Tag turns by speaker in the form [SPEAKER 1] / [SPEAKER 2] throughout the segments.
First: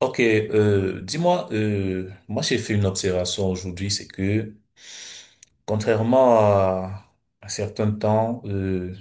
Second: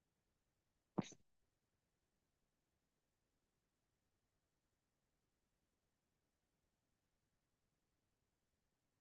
[SPEAKER 1] Ok, dis-moi, moi j'ai fait une observation aujourd'hui, c'est que contrairement à un certain temps, euh,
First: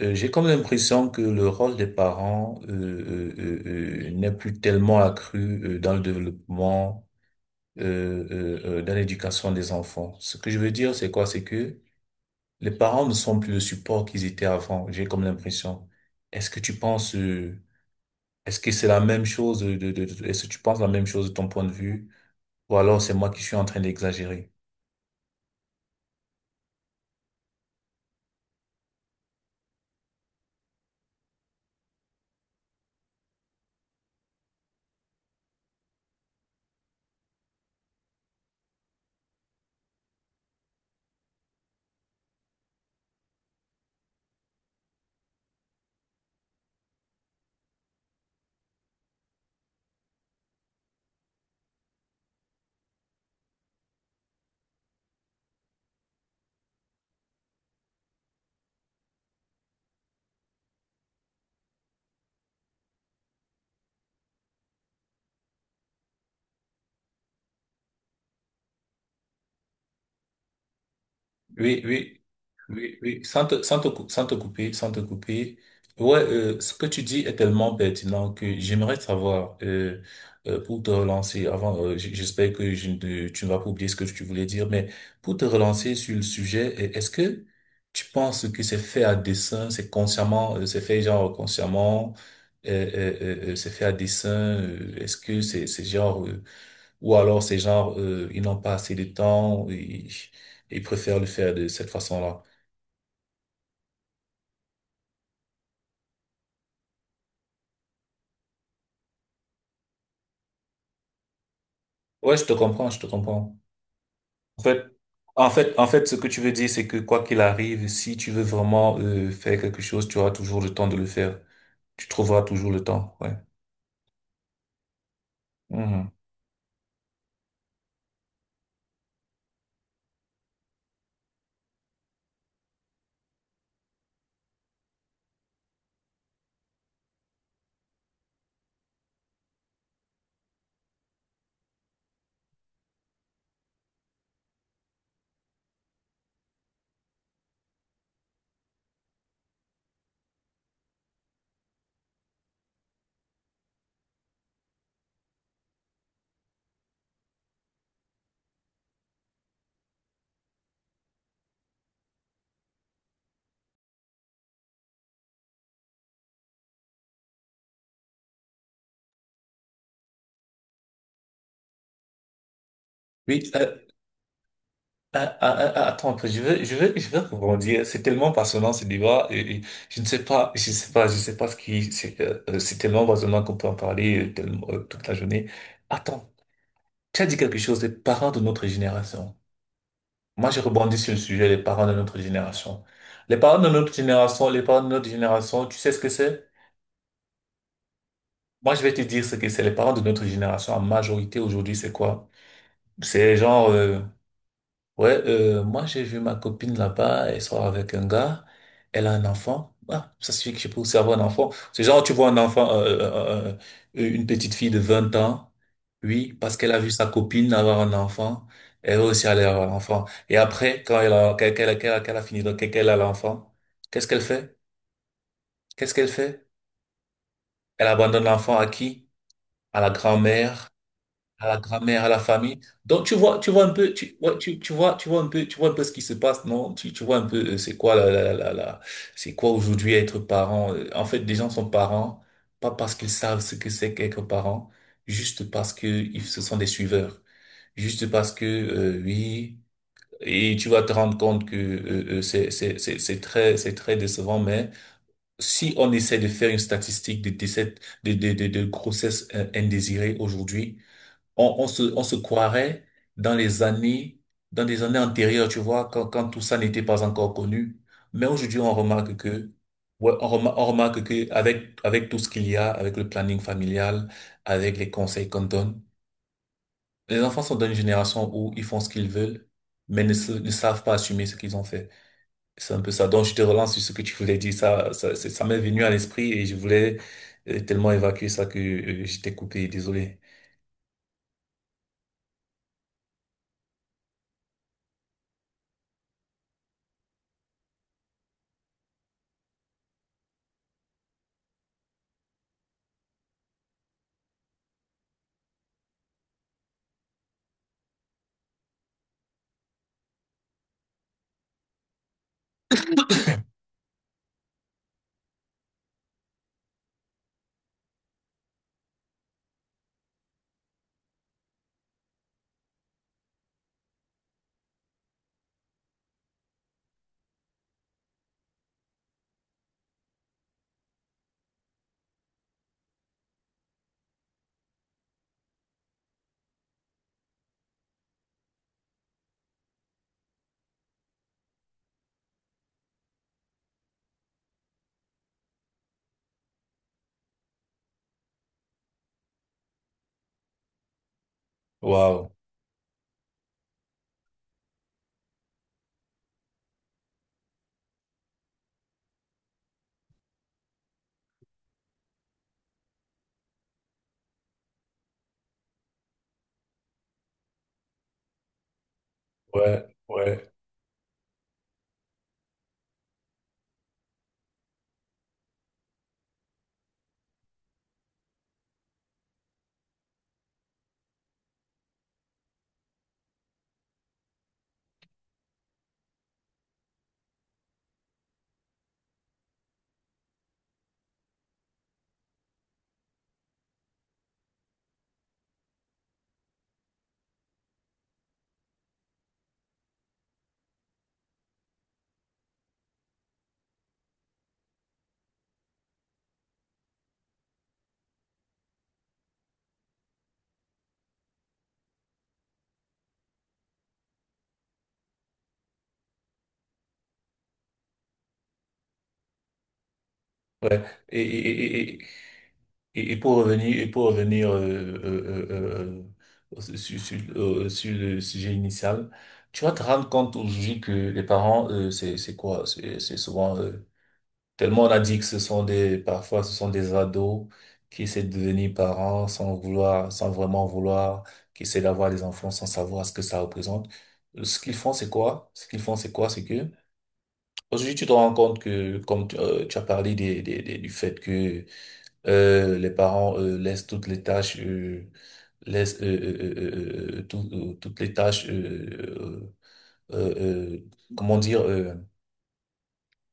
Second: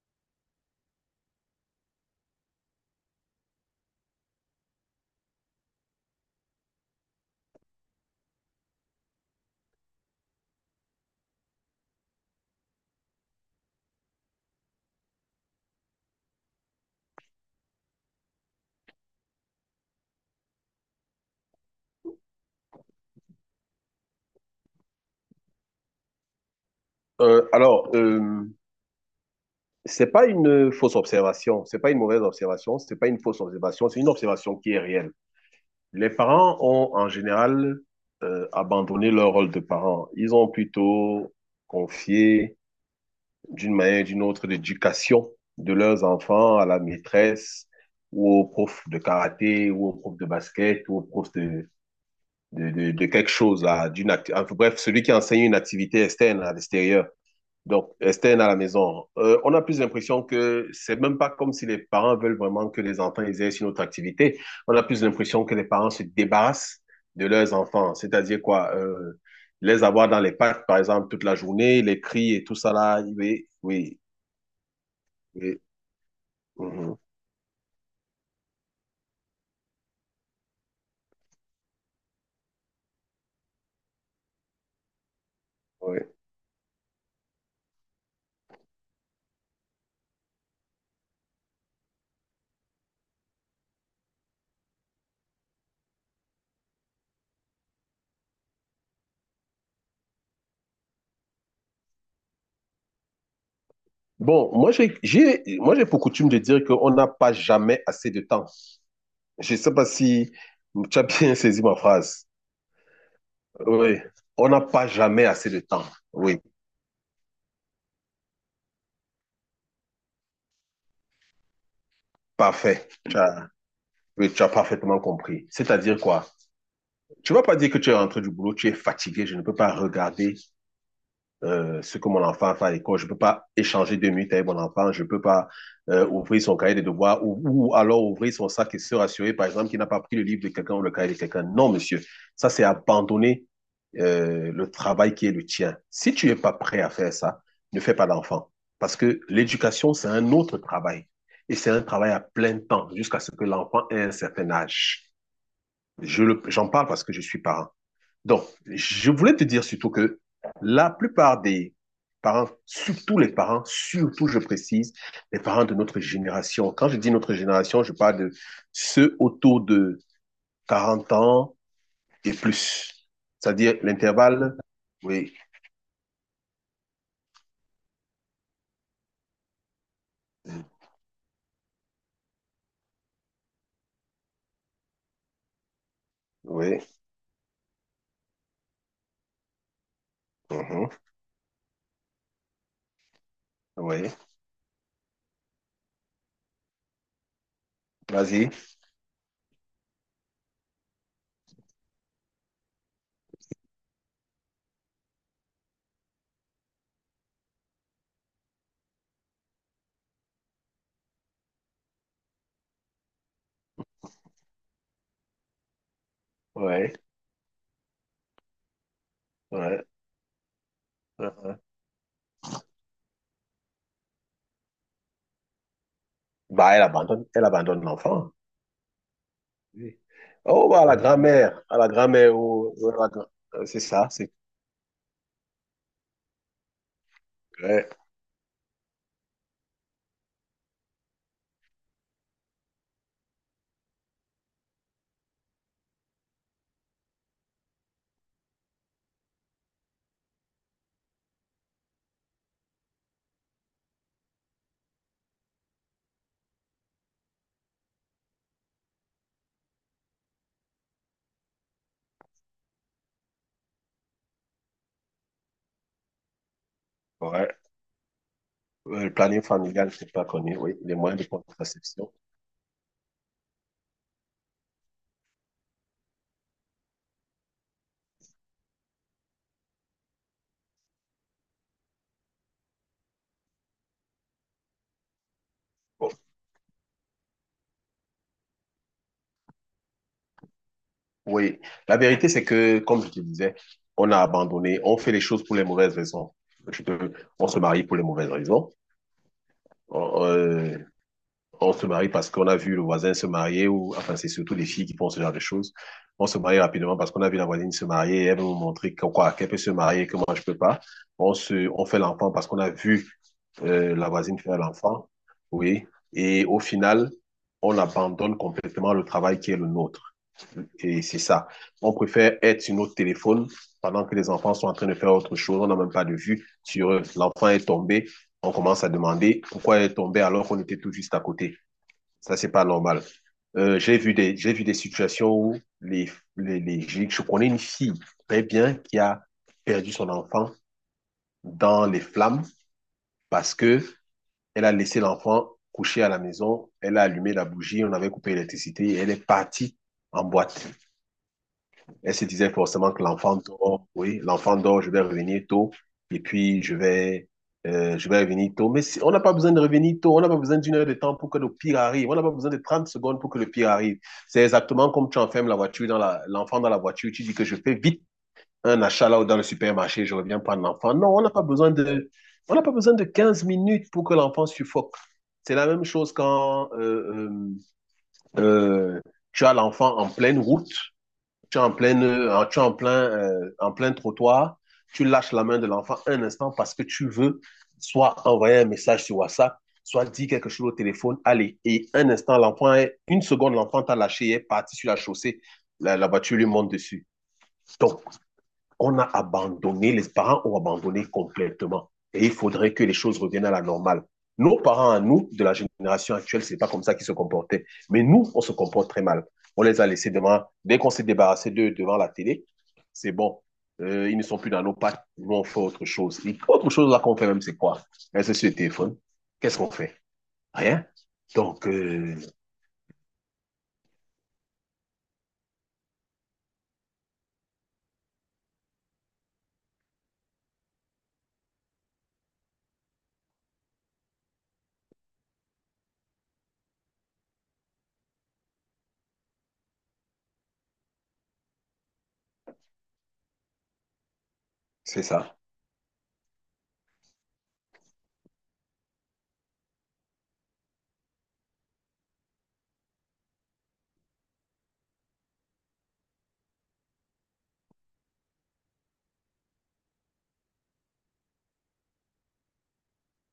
[SPEAKER 1] euh, j'ai comme l'impression que le rôle des parents n'est plus tellement accru dans le développement, euh, dans l'éducation des enfants. Ce que je veux dire, c'est quoi? C'est que les parents ne sont plus le support qu'ils étaient avant, j'ai comme l'impression. Est-ce que tu penses, est-ce que c'est la même chose est-ce que tu penses la même chose de ton point de vue? Ou alors c'est moi qui suis en train d'exagérer.
[SPEAKER 2] Alors, c'est pas une fausse observation, c'est pas une mauvaise observation, c'est pas une fausse observation, c'est une observation qui est réelle. Les parents ont en général abandonné leur rôle de parents. Ils ont plutôt confié d'une manière ou d'une autre l'éducation de leurs enfants à la maîtresse ou au prof de karaté ou au prof de basket ou au prof de quelque chose, là, enfin, bref, celui qui enseigne une activité externe à l'extérieur. Donc, externe à la maison, on a plus l'impression que c'est même pas comme si les parents veulent vraiment que les enfants exercent une autre activité. On a plus l'impression que les parents se débarrassent de leurs enfants. C'est-à-dire quoi? Les avoir dans les parcs, par exemple, toute la
[SPEAKER 1] Oui,
[SPEAKER 2] journée, les
[SPEAKER 1] oui,
[SPEAKER 2] cris et tout ça
[SPEAKER 1] oui,
[SPEAKER 2] là.
[SPEAKER 1] oui,
[SPEAKER 2] Oui, oui,
[SPEAKER 1] sans te couper, sans te couper.
[SPEAKER 2] oui.
[SPEAKER 1] Ouais, ce que
[SPEAKER 2] Mhm,
[SPEAKER 1] tu dis est tellement pertinent que j'aimerais savoir, pour te relancer, avant, j'espère que je ne- tu ne vas pas oublier ce que tu voulais dire, mais pour te relancer
[SPEAKER 2] oui.
[SPEAKER 1] sur le sujet, est-ce que tu penses que c'est fait à dessein, c'est consciemment, c'est fait genre consciemment, euh, euh, c'est fait à dessein, est-ce que c'est genre ou alors c'est genre, ils n'ont pas assez de temps, ils préfèrent le faire de cette façon-là.
[SPEAKER 2] Bon, moi j'ai pour coutume de dire qu'on n'a pas jamais assez de temps. Je ne sais pas si tu as bien saisi ma phrase.
[SPEAKER 1] Ouais, je te comprends, je te comprends.
[SPEAKER 2] Oui, on n'a
[SPEAKER 1] En fait,
[SPEAKER 2] pas jamais
[SPEAKER 1] en
[SPEAKER 2] assez de
[SPEAKER 1] fait,
[SPEAKER 2] temps.
[SPEAKER 1] en fait, ce que tu
[SPEAKER 2] Oui,
[SPEAKER 1] veux dire, c'est que quoi qu'il arrive, si tu veux vraiment faire quelque chose, tu auras toujours le temps de le faire. Tu trouveras toujours le
[SPEAKER 2] parfait.
[SPEAKER 1] temps, ouais.
[SPEAKER 2] Oui, tu as parfaitement compris. C'est-à-dire
[SPEAKER 1] Mhm.
[SPEAKER 2] quoi? Tu vas pas dire que tu es rentré du boulot, tu es fatigué, je ne peux pas regarder ce que mon enfant fait à l'école, je peux pas échanger 2 minutes avec mon enfant, je peux pas ouvrir son cahier de devoirs ou, alors ouvrir son sac et se rassurer, par exemple, qu'il n'a pas pris le livre de quelqu'un ou le cahier de quelqu'un. Non, monsieur, ça c'est abandonner le travail qui est le tien. Si tu n'es pas prêt à faire ça, ne fais pas d'enfant. Parce que l'éducation, c'est un autre travail. Et c'est un travail à plein temps jusqu'à ce que l'enfant ait un certain âge. J'en parle parce que je suis parent. Donc, je voulais te dire surtout que la plupart des parents, surtout les parents, surtout, je précise, les parents de notre génération. Quand je dis notre génération, je parle de ceux autour de 40 ans et plus.
[SPEAKER 1] Oui,
[SPEAKER 2] C'est-à-dire l'intervalle.
[SPEAKER 1] ah,
[SPEAKER 2] Oui,
[SPEAKER 1] ah, ah, ah, attends, un peu, je veux rebondir. C'est tellement passionnant ce débat. Et je sais pas ce qui, c'est tellement passionnant qu'on peut en parler tellement, toute la journée. Attends.
[SPEAKER 2] oui,
[SPEAKER 1] Tu as dit quelque chose des parents de notre génération. Moi, j'ai
[SPEAKER 2] mhm,
[SPEAKER 1] rebondi sur le sujet des parents de notre génération.
[SPEAKER 2] oui.
[SPEAKER 1] Les parents de notre génération, tu sais ce que c'est?
[SPEAKER 2] Vas-y.
[SPEAKER 1] Moi, je vais te dire ce que c'est. Les parents de notre génération, en majorité aujourd'hui, c'est quoi? C'est genre, ouais, moi j'ai vu ma copine là-bas, elle sort avec un gars, elle a un enfant. Ah, ça suffit que je peux aussi avoir un enfant. C'est genre, tu vois un enfant, une petite fille de 20 ans, oui, parce qu'elle a vu
[SPEAKER 2] Oui,
[SPEAKER 1] sa copine avoir un enfant, elle veut aussi aller avoir un
[SPEAKER 2] oui.
[SPEAKER 1] enfant. Et après, quand elle a, qu'elle,
[SPEAKER 2] Mhm.
[SPEAKER 1] qu'elle, qu'elle a qu'elle a fini, donc qu'elle a l'enfant, qu'est-ce qu'elle fait? Qu'est-ce qu'elle fait?
[SPEAKER 2] Bah, elle abandonne
[SPEAKER 1] Elle abandonne
[SPEAKER 2] l'enfant.
[SPEAKER 1] l'enfant à qui? À la
[SPEAKER 2] Oui. Oh,
[SPEAKER 1] grand-mère.
[SPEAKER 2] bah, la
[SPEAKER 1] À la
[SPEAKER 2] grand-mère, à la
[SPEAKER 1] grand-mère, à la
[SPEAKER 2] grand-mère,
[SPEAKER 1] famille.
[SPEAKER 2] oh, oh,
[SPEAKER 1] Donc tu vois un
[SPEAKER 2] c'est
[SPEAKER 1] peu,
[SPEAKER 2] ça,
[SPEAKER 1] tu,
[SPEAKER 2] c'est
[SPEAKER 1] ouais, tu, tu vois un peu, tu vois un peu ce qui se passe, non? Tu vois un peu, c'est quoi la, c'est quoi aujourd'hui être parent? En fait, des gens sont parents, pas parce qu'ils savent ce que c'est qu'être parent, juste parce que ce sont des suiveurs, juste parce que oui. Et tu vas te rendre compte que c'est très c'est très décevant, mais si on essaie de faire une statistique de décès de grossesse indésirée aujourd'hui, on se croirait dans les années, dans des années antérieures, tu vois, quand tout ça n'était pas encore
[SPEAKER 2] Ouais.
[SPEAKER 1] connu. Mais aujourd'hui, on
[SPEAKER 2] Le
[SPEAKER 1] remarque
[SPEAKER 2] planning
[SPEAKER 1] que,
[SPEAKER 2] familial, c'est
[SPEAKER 1] ouais,
[SPEAKER 2] pas connu,
[SPEAKER 1] on
[SPEAKER 2] oui. Les
[SPEAKER 1] remarque
[SPEAKER 2] moyens de
[SPEAKER 1] que avec
[SPEAKER 2] contraception.
[SPEAKER 1] tout ce qu'il y a, avec le planning familial, avec les conseils qu'on donne, les enfants sont dans une génération où ils font ce qu'ils veulent, mais ne savent pas assumer ce qu'ils ont fait. C'est un peu ça. Donc, je te relance sur ce que tu voulais dire. Ça m'est venu à
[SPEAKER 2] Bon,
[SPEAKER 1] l'esprit et je voulais tellement évacuer ça que je t'ai coupé. Désolé.
[SPEAKER 2] oui. La vérité, c'est que, comme je te disais, on a abandonné, on fait les choses pour les mauvaises raisons. Je peux- on se marie pour les mauvaises raisons. On, euh, on se marie parce qu'on a vu le voisin se marier, ou enfin, c'est surtout les filles qui font ce genre de choses. On se marie rapidement parce qu'on a vu la voisine se marier, et elle veut nous montrer quoi, qu'elle peut se marier, que moi je peux pas. On fait l'enfant parce qu'on a vu la voisine fait à l'enfant, oui. Et au final, on abandonne complètement le travail qui est le nôtre. Et c'est ça. On préfère être sur notre téléphone pendant que les enfants sont en train de faire autre chose. On n'a même pas de vue sur eux. L'enfant est tombé. On commence à demander pourquoi il est tombé alors qu'on était tout juste à côté. Ça, c'est pas normal. J'ai vu des situations où je connais une fille très bien qui a perdu son enfant dans les flammes parce que elle a laissé l'enfant couché à la maison. Elle a allumé la bougie. On avait coupé l'électricité, et elle est partie en boîte. Elle se
[SPEAKER 1] Waouh.
[SPEAKER 2] disait forcément que l'enfant dort. Oui, l'enfant dort. Je vais revenir tôt. Et puis, je vais revenir tôt. On n'a pas besoin de revenir tôt. On n'a pas besoin d'1 heure de temps pour que le pire arrive. On n'a pas besoin de 30 secondes pour que le pire arrive. C'est exactement comme tu enfermes la voiture dans l'enfant dans la voiture. Tu dis que je fais vite un achat là ou dans le
[SPEAKER 1] Ouais,
[SPEAKER 2] supermarché. Je reviens
[SPEAKER 1] ouais,
[SPEAKER 2] prendre l'enfant. Non, on n'a pas besoin de, on n'a pas besoin de 15 minutes pour que l'enfant suffoque. C'est la même chose quand euh, euh, tu as l'enfant en pleine route, tu es en, pleine, tu es en plein trottoir, tu lâches la main de l'enfant un instant parce que tu veux soit envoyer un message sur WhatsApp, soit dire quelque chose au téléphone, allez. Et un instant, une seconde, l'enfant t'a lâché, est parti sur la chaussée, la voiture lui monte dessus. Donc, on a abandonné, les parents ont abandonné complètement. Et il faudrait que les choses reviennent à la normale. Nos parents à nous, de la génération actuelle, c'est pas comme ça qu'ils se comportaient. Mais nous, on se comporte très mal. On les a laissés devant, dès qu'on s'est débarrassé d'eux devant la télé, c'est bon. Ils ne sont plus dans nos pattes. Nous, on fait autre chose. Et autre chose là qu'on fait même, c'est quoi? Est-ce sur le téléphone? Qu'est-ce qu'on fait?
[SPEAKER 1] ouais.
[SPEAKER 2] Rien.
[SPEAKER 1] Et,
[SPEAKER 2] Donc,
[SPEAKER 1] et, et, et, pour revenir, et pour revenir sur le sujet initial, tu vas te rendre compte aujourd'hui que les parents, c'est quoi? C'est souvent, tellement on a dit que ce sont des, parfois ce sont des ados qui essaient de devenir parents sans vouloir, sans vraiment vouloir, qui essaient d'avoir des enfants sans savoir ce que ça représente. Ce qu'ils font,
[SPEAKER 2] c'est
[SPEAKER 1] c'est
[SPEAKER 2] ça.
[SPEAKER 1] quoi? Ce qu'ils font, c'est quoi? C'est que, aujourd'hui, tu te rends compte que, tu as parlé du fait que les parents laissent toutes les tâches, laissent tout- toutes les tâches, euh, euh, euh, comment dire, euh,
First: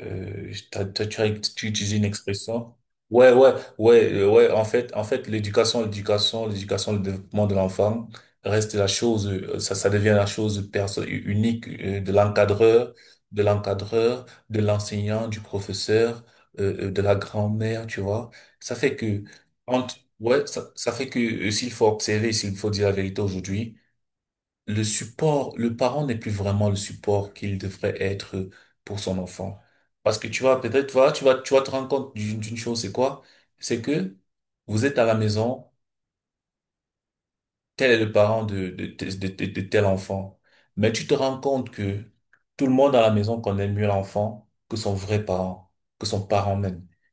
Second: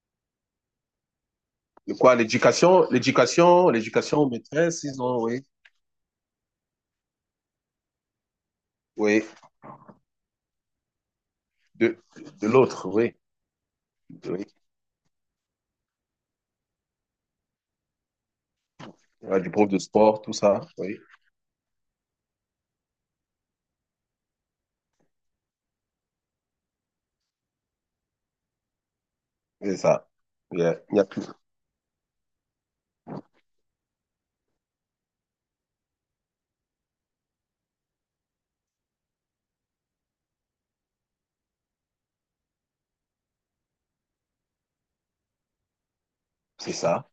[SPEAKER 1] euh, t'as- t'as- tu as tu utilises
[SPEAKER 2] De
[SPEAKER 1] une
[SPEAKER 2] quoi?
[SPEAKER 1] expression.
[SPEAKER 2] L'éducation,
[SPEAKER 1] Ouais, ouais,
[SPEAKER 2] l'éducation,
[SPEAKER 1] ouais,
[SPEAKER 2] l'éducation
[SPEAKER 1] ouais. En
[SPEAKER 2] maîtresse,
[SPEAKER 1] fait,
[SPEAKER 2] ils
[SPEAKER 1] en
[SPEAKER 2] ont,
[SPEAKER 1] fait,
[SPEAKER 2] oui,
[SPEAKER 1] l'éducation, le développement de l'enfant reste la
[SPEAKER 2] oui,
[SPEAKER 1] chose, ça devient la chose unique
[SPEAKER 2] de,
[SPEAKER 1] de
[SPEAKER 2] de l'autre,
[SPEAKER 1] l'encadreur,
[SPEAKER 2] oui.
[SPEAKER 1] de l'encadreur,
[SPEAKER 2] Oui.
[SPEAKER 1] de l'enseignant, du professeur, de la grand-mère, tu vois. Ça fait que,
[SPEAKER 2] Il y a du prof de
[SPEAKER 1] entre-
[SPEAKER 2] sport, tout
[SPEAKER 1] ouais,
[SPEAKER 2] ça,
[SPEAKER 1] ça
[SPEAKER 2] oui,
[SPEAKER 1] fait que s'il faut observer, s'il faut dire la vérité aujourd'hui, le support, le parent n'est plus vraiment le support qu'il devrait être pour son enfant.
[SPEAKER 2] c'est ça.
[SPEAKER 1] Parce que tu vas
[SPEAKER 2] Il y a,
[SPEAKER 1] peut-être,
[SPEAKER 2] il y a
[SPEAKER 1] voilà,
[SPEAKER 2] plus.
[SPEAKER 1] tu vas te rendre compte d'une chose, c'est quoi? C'est que vous êtes à la maison, tel est le parent de tel enfant. Mais tu te rends compte que tout le monde à la maison connaît mieux l'enfant que son vrai parent, que son parent
[SPEAKER 2] C'est
[SPEAKER 1] même.
[SPEAKER 2] ça,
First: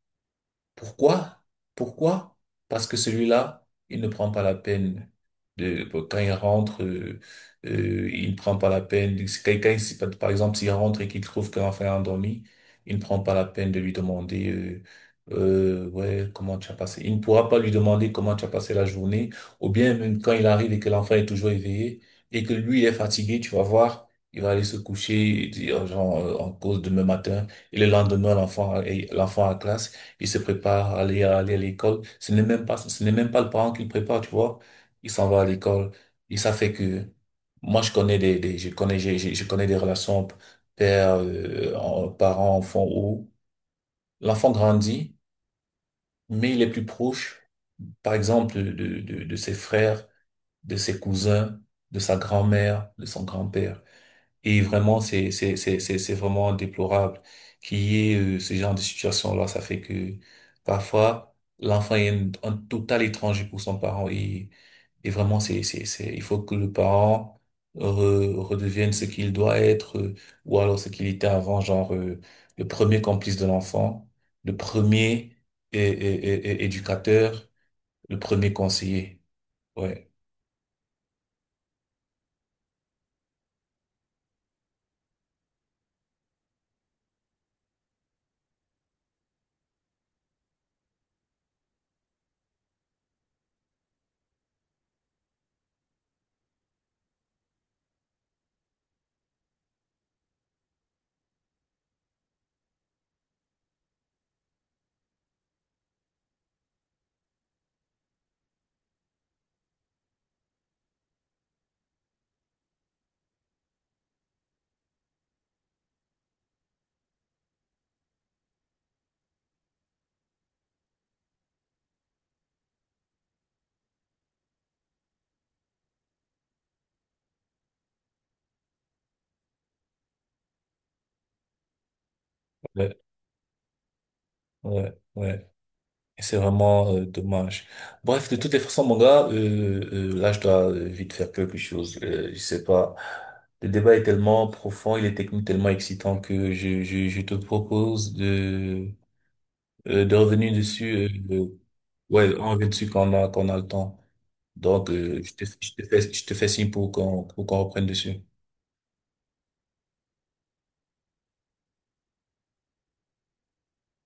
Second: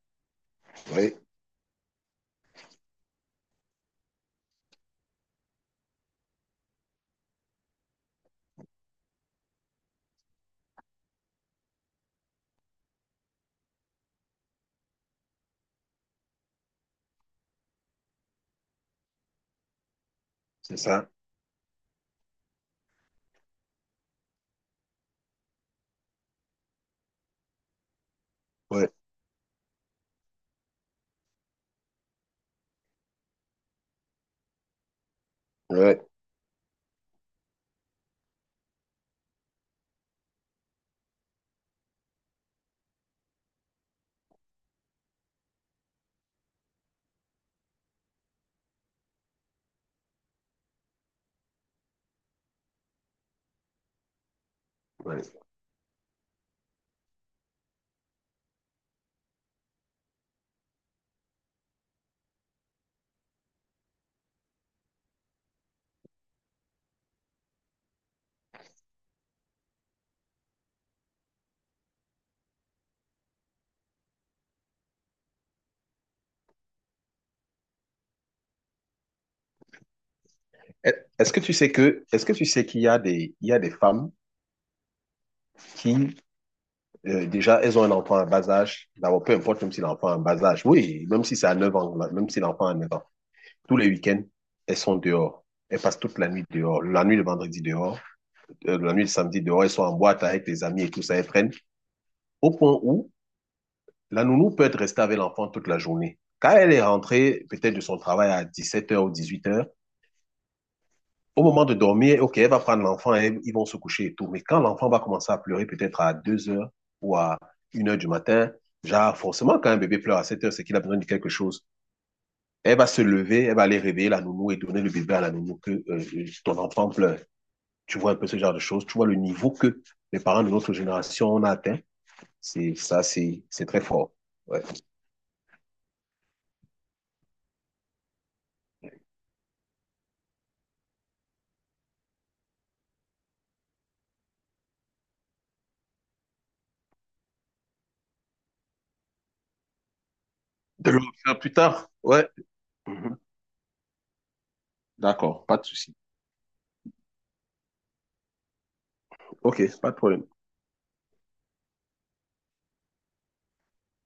[SPEAKER 2] oui,
[SPEAKER 1] Pourquoi? Pourquoi? Parce que celui-là, il ne prend pas la peine de, quand il rentre, il ne prend pas la peine, quelqu'un, par exemple, s'il rentre et qu'il trouve qu'un enfant est endormi, il ne prend pas la peine de lui demander, ouais, comment tu as passé. Il ne pourra pas lui demander comment tu as passé la journée, ou bien même quand il arrive
[SPEAKER 2] c'est
[SPEAKER 1] et que
[SPEAKER 2] ça,
[SPEAKER 1] l'enfant est toujours éveillé et que lui est fatigué, tu vas voir, il va aller se coucher et dire, genre, en cause demain matin, et le lendemain,
[SPEAKER 2] oui,
[SPEAKER 1] l'enfant à classe. Il se prépare à aller à, aller à l'école. Ce n'est même pas le parent qui le prépare, tu vois. Il s'en va à l'école.
[SPEAKER 2] oui,
[SPEAKER 1] Et ça fait que, moi, je connais des relations père, parent, enfant où l'enfant grandit, mais il est plus proche, par exemple, de ses frères, de ses cousins, de sa grand-mère, de son grand-père. Et vraiment,
[SPEAKER 2] ouais.
[SPEAKER 1] c'est vraiment déplorable qu'il y ait ce genre de situation-là. Ça fait que parfois, l'enfant est un total étranger pour son parent. Et vraiment, c'est, il faut que le parent redevienne ce qu'il doit être ou alors ce qu'il était avant, genre le premier complice de l'enfant, le premier éducateur, le premier conseiller. Ouais,
[SPEAKER 2] Est-ce que tu sais qu'il y a des femmes qui, déjà, elles ont un enfant à bas âge, d'abord, peu importe, même si l'enfant a un bas âge, oui, même si c'est à 9 ans, là, même si l'enfant a 9 ans, tous les week-ends, elles sont dehors. Elles passent toute la nuit dehors, la nuit de vendredi dehors, la nuit de samedi dehors, elles sont en boîte avec les amis et tout ça, elles prennent, au point où la nounou peut être restée avec l'enfant toute la journée. Quand elle est rentrée, peut-être de son travail à 17 heures ou 18 heures, au moment de dormir, OK, elle va prendre l'enfant et ils vont se coucher et tout. Mais quand l'enfant va commencer à pleurer peut-être à 2 heures ou à 1 heure du matin, genre forcément quand un bébé pleure à 7 heures, c'est qu'il a besoin de quelque chose. Elle va se lever, elle va aller réveiller la nounou et donner le bébé à la nounou que ton enfant pleure. Tu vois un peu ce genre de choses. Tu vois le niveau que les parents de notre génération ont atteint. C'est
[SPEAKER 1] ouais,
[SPEAKER 2] ça, c'est très fort. Ouais.
[SPEAKER 1] ouais, ouais. Et c'est vraiment dommage. Bref, de toutes les façons, mon gars, là, je dois vite faire quelque chose. Je sais pas. Le débat est tellement profond, il est technique tellement excitant que je te propose de revenir
[SPEAKER 2] De le
[SPEAKER 1] dessus. euh,
[SPEAKER 2] refaire
[SPEAKER 1] euh,
[SPEAKER 2] plus tard? Ouais.
[SPEAKER 1] ouais, on revient dessus
[SPEAKER 2] Mhm.
[SPEAKER 1] quand on a le temps. Donc,
[SPEAKER 2] D'accord, pas de souci.
[SPEAKER 1] je te fais signe pour qu'on reprenne dessus.
[SPEAKER 2] Ok, pas de problème.